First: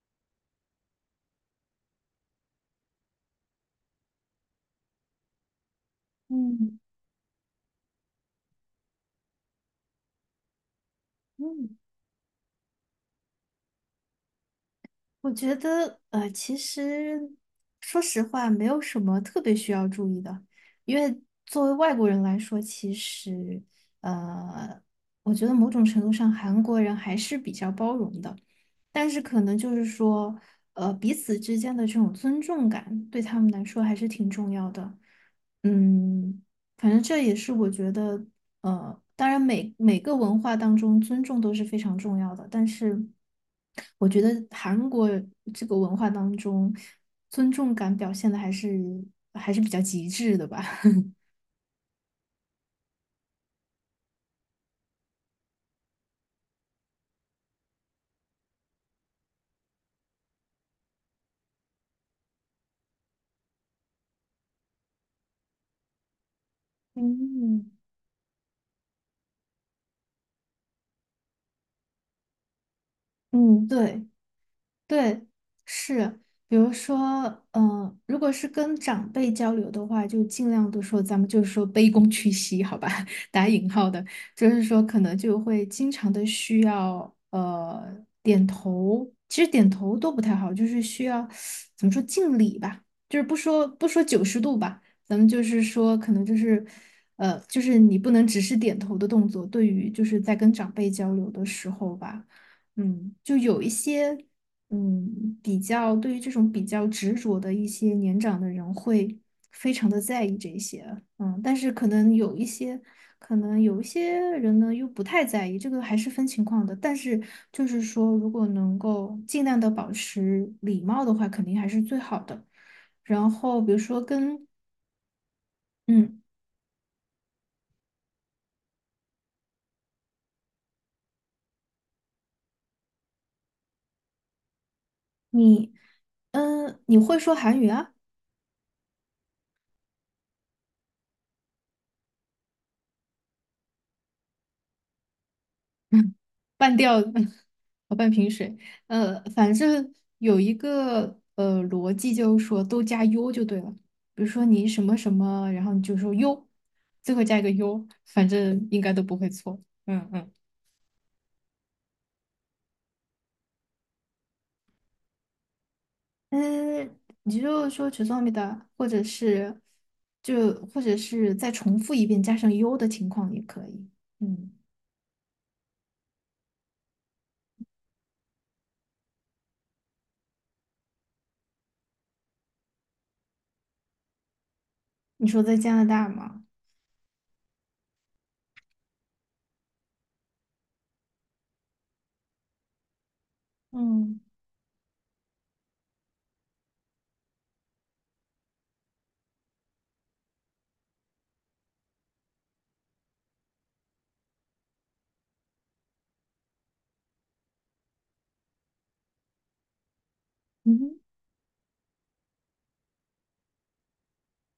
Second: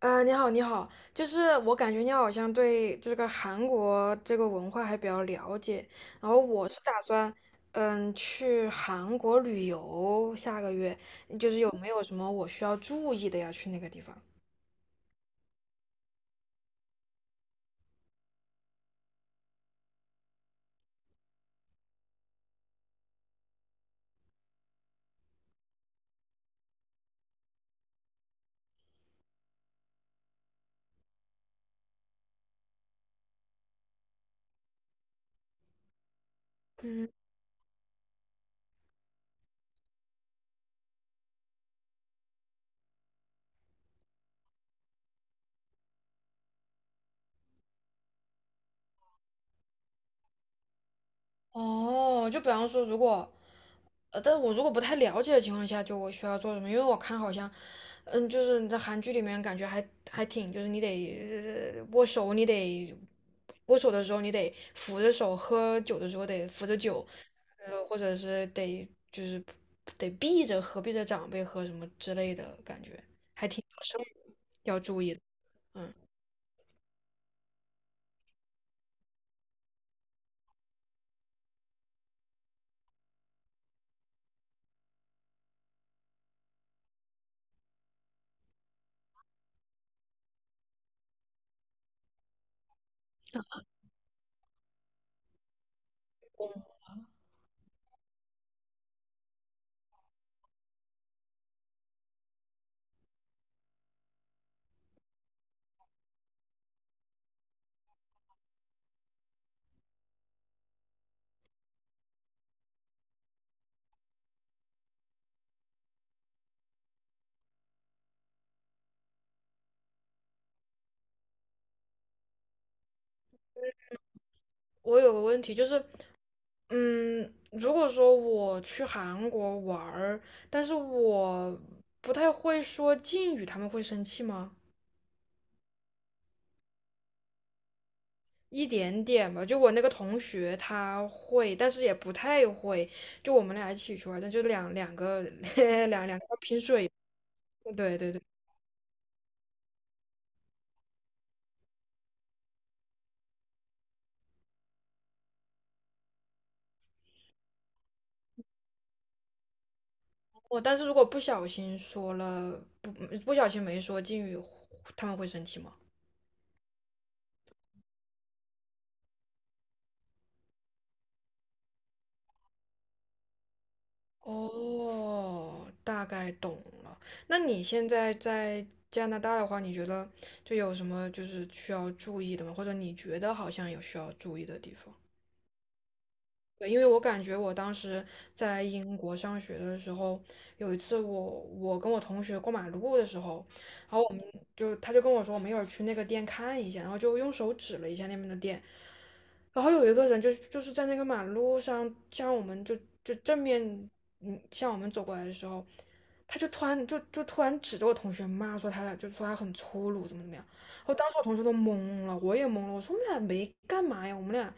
你好，你好，就是我感觉你好像对这个韩国这个文化还比较了解，然后我嗯是打算，嗯，去韩国旅游，下个月，就是有嗯，没有什么我需要注意的呀？去那个地方？我觉得其实说实话，没有什么特别需要注意的，因为作为外国人来说，其实呃，我觉得某种程度上韩国人还是比较包容的，但是可能就是说，彼此之间的这种尊重感，对他们来说还是挺重要的。嗯，反正这也是我觉得，当然每个文化当中尊重都是非常重要的，但是我觉得韩国这个文化当中，尊重感表现的还是比较极致的吧。哦，就比方说，如果，呃，但我如果不太了解的情况下，就我需要做什么？因为我看好像，嗯，就是你在韩剧里面感觉还挺，就是你得握手，你得握手的时候你得扶着手，喝酒的时候得扶着酒，嗯，呃，或者是得就是得避着喝，避着长辈喝什么之类的感觉，嗯，是对。要注意的。对，嗯，是，比如说，嗯、如果是跟长辈交流的话，就尽量的说，咱们就是说卑躬屈膝，好吧，打引号的，就是说可能就会经常的需要点头，其实点头都不太好，就是需要怎么说敬礼吧，就是不说90度吧，咱们就是说可能就是就是你不能只是点头的动作，对于就是在跟长辈交流的时候吧。嗯，就有一些嗯，比较对于这种比较执着的一些年长的人会非常的在意这些，嗯，但是可能有一些，可能有一些人呢又不太在意，这个还是分情况的。但是就是说，如果能够尽量的保持礼貌的话，肯定还是最好的。然后比如说跟，我有个问题就是。嗯，嗯，如果说我去韩国玩儿，但是我不太会说敬语，他们会生气吗？你，嗯，你会说韩语啊？一点点吧，就我那个同学他会，但是也不太会。就我们俩一起去玩儿但就两个 两 两个拼半水。吊子，哦，对半对对，瓶水。反正有一个逻辑，就是说都加 u 就对了。比如说你什么什么，然后你就说 u，最后加一个 u，反正应该都不会错。嗯嗯。我但是如果不小心说了，不小心没说敬语，他们会生气吗？嗯，你就说죄송합니다或者是就或者是再重复一遍加上 u 的情况也可以。嗯，哦，大概懂了。那你现在在加拿大的话，你觉得就有什么就是需要注意的吗？或者你觉得好像有需要注意的地方？你说在加拿大吗？对，因为我感觉我当时在英国上学的时候，有一次我跟我同学过马路的时候，然后我嗯们就他就跟我说，我们一会儿去那个店看一下，然后就用手指了一下那边的店，然后有一个人就是在那个马路上向我们就正面嗯向我们走过来的时候，他就突然就就突然指着我同学骂说他俩就说他很粗鲁怎么怎么样，嗯我哼当时我同学都懵了，我也懵了，我说我们俩没干嘛呀，我们俩，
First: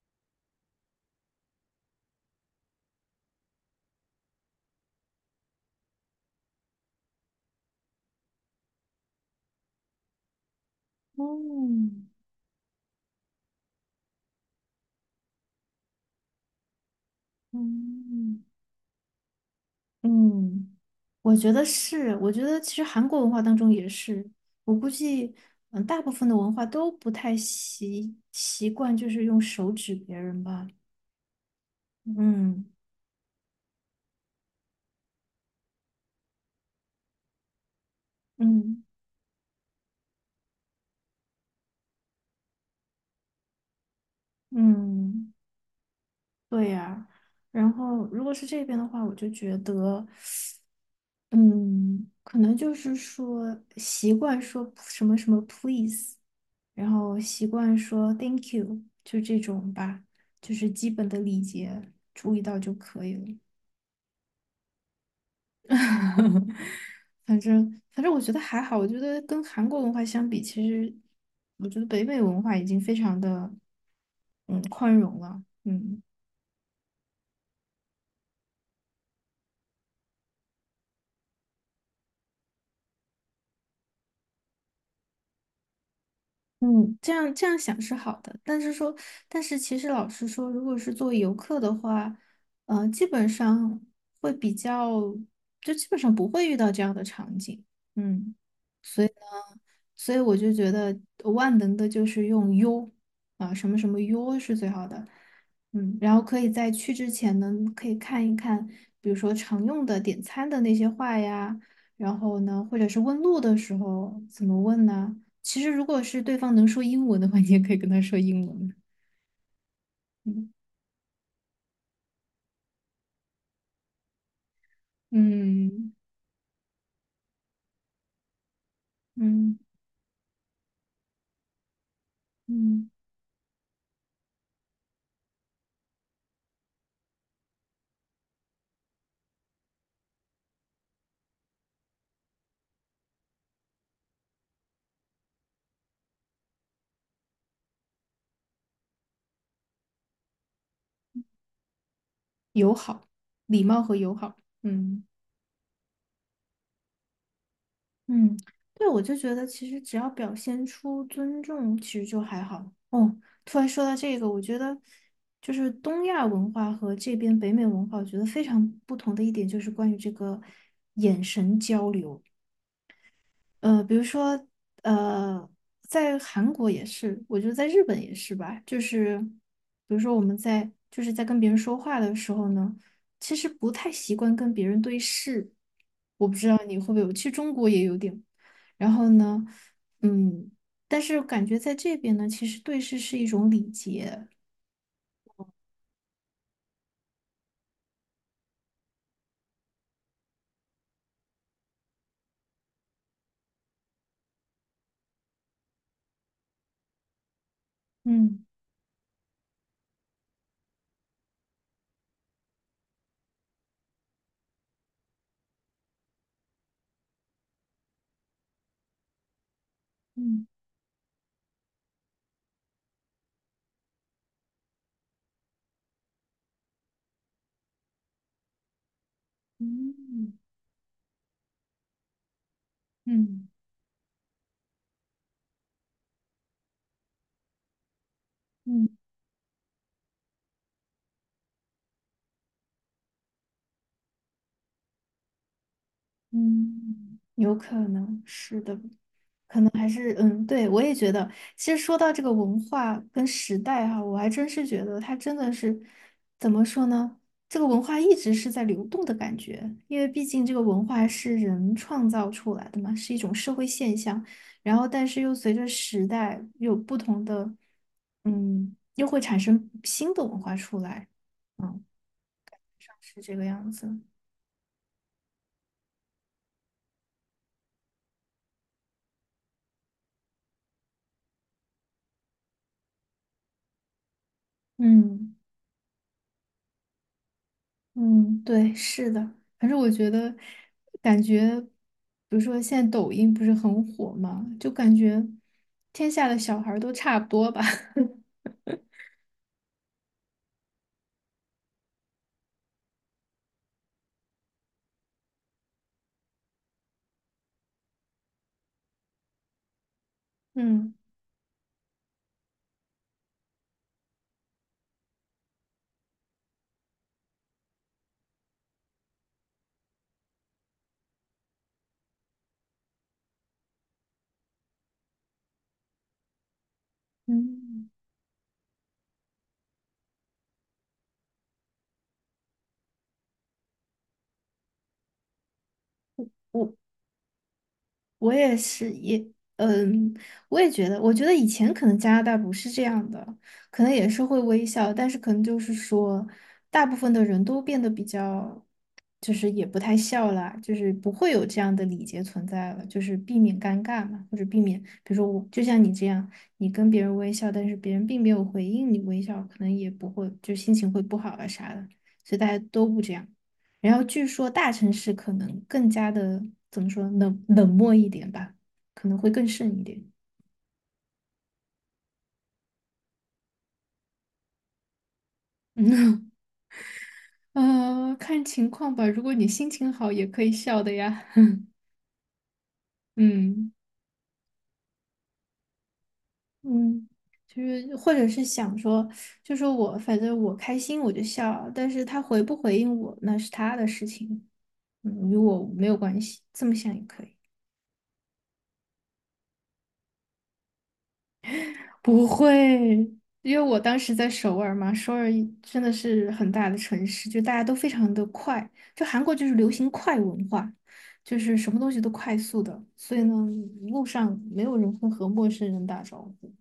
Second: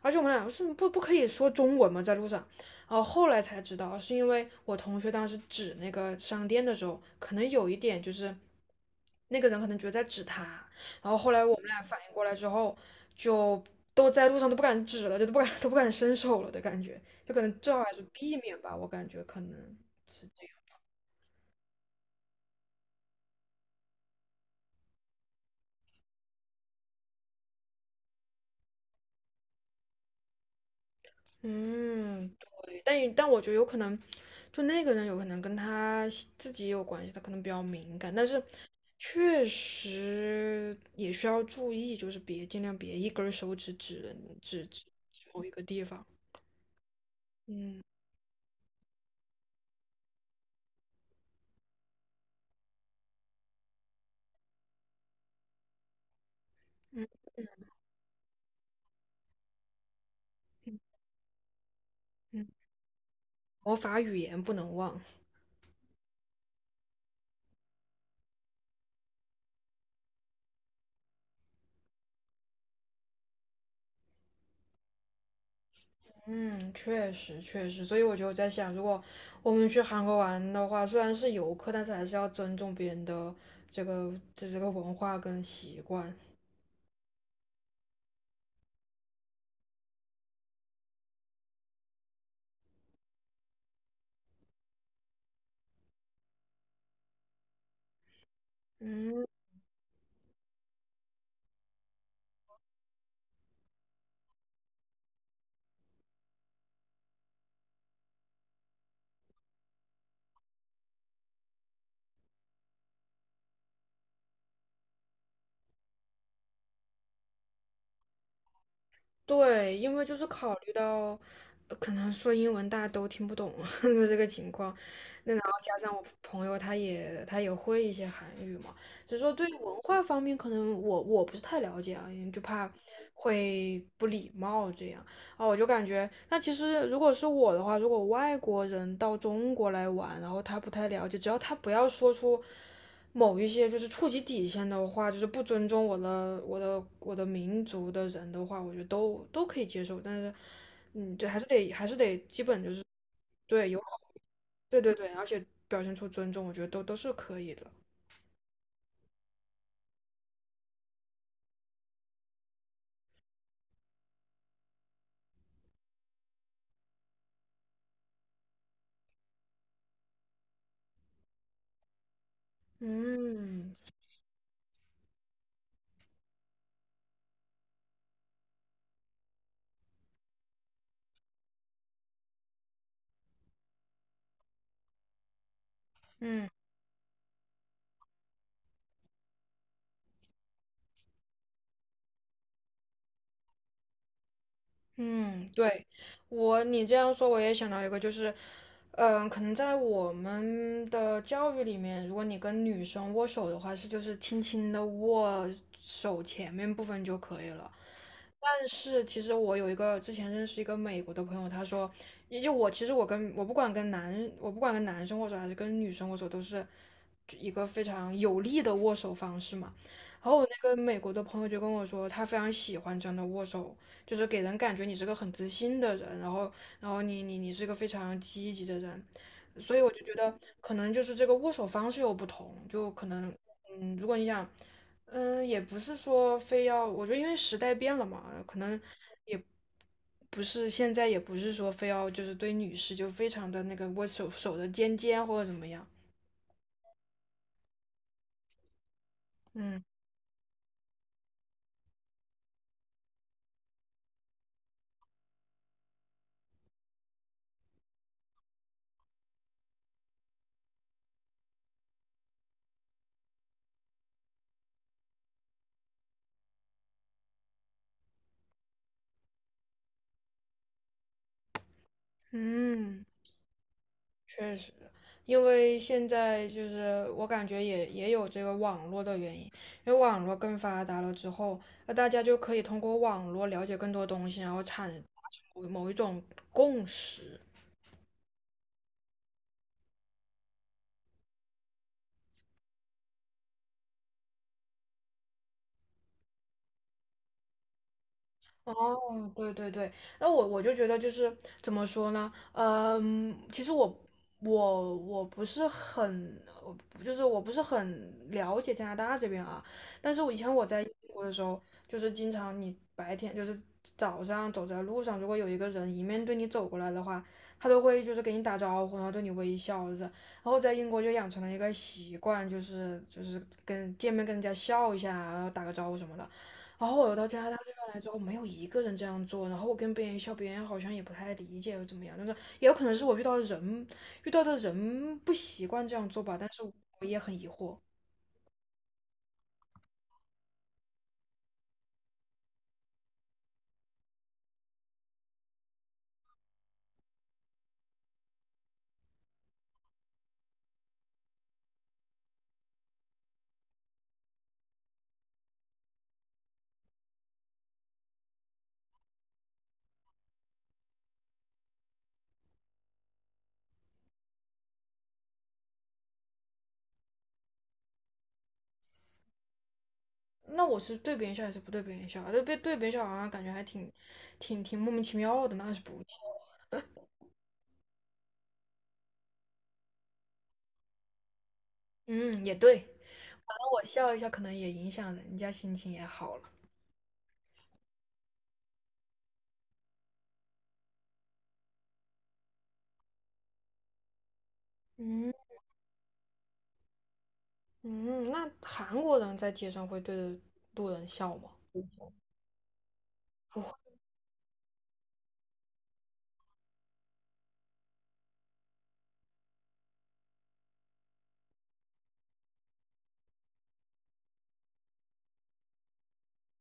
而且我们俩是不可以说中文吗？在路上，然后后来才知道是因为我同学当时指那个商店的时候，可能有一点就是那个人可能觉得在指他。然后后来我们俩反嗯应过来之后，就都在路上都不敢指了，就都不敢 都不敢伸手了的感觉，就可能最好还是避嗯。免吧，我感觉可能是这样。嗯，我觉得是，我觉得其实韩国文化当中也是，我估计，嗯，大部分的文化都不太习惯，就是用手指别人吧。嗯，嗯对，但我觉得有可能，就那个人有可能跟他自己也有关系，他可能比较敏感，但是嗯确实也需要注意，就是别尽量别一根儿手指指人指嗯，某一个地方。对呀。然嗯后，如果是这边的话，我就觉得，嗯，可能就是说习惯说什么什么 please，然嗯后习惯说 thank you，就这种吧，就是基本的礼节注意嗯，到就可以了。魔法语言不能忘。反正我觉得还好，我觉得跟韩国文化相比，其实我觉得北美文化已经非常的嗯宽容了，嗯嗯，确实确实，所以我就在想，如果我们去韩国玩的话，虽然是游客，但是还是要尊重别人的这这个文化跟习惯。嗯，这样这样想是好的，但是说，但是其实老实说，如果是作为游客的话，基本上会比较，就基本上不会遇到这样的场景，嗯。嗯。所以我就觉得万能的就是用 U 啊，什么什么 U 是最好的。嗯，然后可以在去之前呢，可以看一看，比如说常用的点餐的那些话呀，然后呢，或者是问路的时候怎么问呢？其实如果是对方能说英文的话，你也可以跟他说英文。对，因为就是嗯考虑到，可能说英文大家都听不懂 的这个情况，那然后加嗯上我朋友他也会一些韩语嘛，所以说对于嗯文化方面可能我不是太了解啊，因为就怕嗯，会不礼貌这样啊，我就感觉那其实如果是我的话，如果外国人到中国来玩，然后他不太了解，只要他不要说出。某一些就是触及底线的话，就是不尊重我的民族的人的话，我觉得都可以接受。但是，嗯，这还是得基本就友是好、礼对友貌和好，友好。对对嗯。对，而且表现出尊重，我觉得都是可以的。嗯，对，我就觉得其实只要表现出尊重，其实就还好。哦，突然说到这个，我觉得就是东亚文化和这边北美文化，我觉得非常不同的一点就是关于这个眼神交流。嗯比如说，呃，在韩国也是，我觉得在日本也是吧。就是，比如说我们在就是在跟别人说话的时候呢，其实不太习惯跟别人对视。我不知嗯道你会不会有，其实中国也有点。然后呢，嗯，但是感觉在这边呢，其实对视是一种礼节。嗯，对我你这样说，我也想到一个，就是，嗯，可能在我们的教育里面，如果你跟女生握手的话，是就是轻轻的握手前面部分就可以了。嗯但是其实我有一个之前认识一个美国的朋友，他说，也就我其实我跟我不管跟男生握手还是跟女生握手，都是一个非常有力的握手方式嘛。然后嗯我那个美国的朋友就跟我说，他非常喜欢这样的握手，就是给人感觉你是个很自信的人，然后然后你你是个非常积极的人，所以我就觉嗯得可能就是这个握手方式有不同，就可能嗯嗯，如果你想。嗯，也不是说非要，我觉得因为时代变了嘛，可能嗯也不是现在，也不是说非要就是对女士就非常的那个握手手的尖尖或者怎么样。嗯，嗯有可能是的。嗯还是嗯，对，我也觉得。其实说到这个文化跟时代哈、我还真是觉得它真的是怎么说呢？这个文化一直是在流动的感觉，因为毕竟这个文化是人创造出来的嘛，是一种社会现象。然后，但是又随着时代有不同的，嗯，又会产生新的文化出来，嗯，嗯，是这个样子。确实，因为现在就是我感觉也有这个网络的原因，因为网络更发达了之后，那大家就可以通过网络了解更多东西，然后产达嗯。成某一种共识。嗯，对，是的。反正我觉得，感觉，比如说现在抖音不是很火嘛，就感觉天下的小孩儿都差不多吧。哦，对对对，那我就觉得就是怎么说呢，嗯，其实我我不是很，我就是我不是很了解加拿大这边啊，但是我以前我在英嗯国的时候，就是经常你白天就是早上走在路上，如果有一个人迎面对你走过来的话，他都会就是给你打招呼，然后对你微笑着，然后在英国就养成了一个习惯，就是跟见面跟人家笑一下啊，然后打个招呼什么的。然后我到加拿大这边嗯，来之后，没有一个人这样做。然后我跟别人笑，别人好像也不太理解又怎么样。但是也有可能是我遇到的人，遇到的人不习惯这样做吧。但是我。我也很疑惑，我也是，也，嗯，我也觉得，我觉得以前可能加拿大不是这样的，可能也是会微笑，但是可能就是说，大部分的人都变得比较，就是也不太笑啦，就是不会有这样的礼节存在了，就是避免尴尬嘛，或者避免，比如说我就像你这样，你跟别人微笑，但是别人并没有回应你微笑，可能也不会，就心情会不好啊啥的，所以大家都不这样。然后据说大城市可能更加的怎么说冷漠一点吧，可能会更甚一点。那我是对别人笑还是不对别人笑啊？对别人笑好像感觉还挺莫名其妙的，那是不？看情况吧。如果你心情好，也可以笑的呀。嗯，也对。反正嗯我笑一下，可能也影响人家心情也好了。嗯，就是或者是想说，就说我反正我开心我就笑，但是他回不回应我那是他的事情，嗯，嗯与我没有关系，这么想也可以。嗯，那韩国人在街上会对着路人笑吗？不会，因为不。我当时在首尔嘛，首尔一真的是很大的城市，就大家都非常的快，就韩国就是流行快文化，就是什么东西都快速的，所以呢，路上没有人会和陌生人打招呼。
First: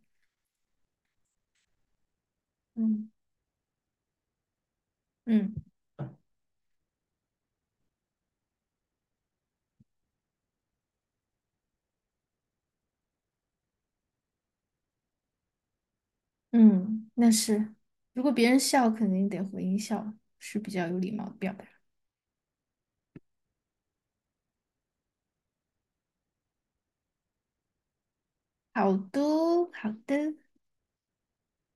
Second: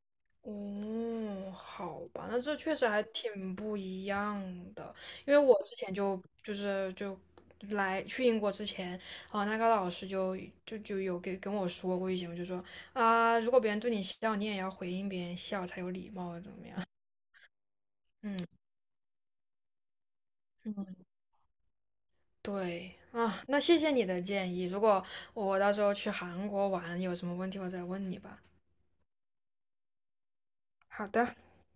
哦，好吧，那这确实还嗯挺不一样的，因为嗯我之前就就是就来去英国之前，啊、那个老师就有给跟我说过一些，我就说啊，如果别人对你笑，你也要回应别人笑才有礼貌，怎么样？嗯，那是，如 果嗯，别人笑，肯定得回应笑，是比较有礼貌的表达。对啊，那谢谢你的建议，如果我到时候去韩国玩，有什么问题我再问你吧。好的，好的。好的。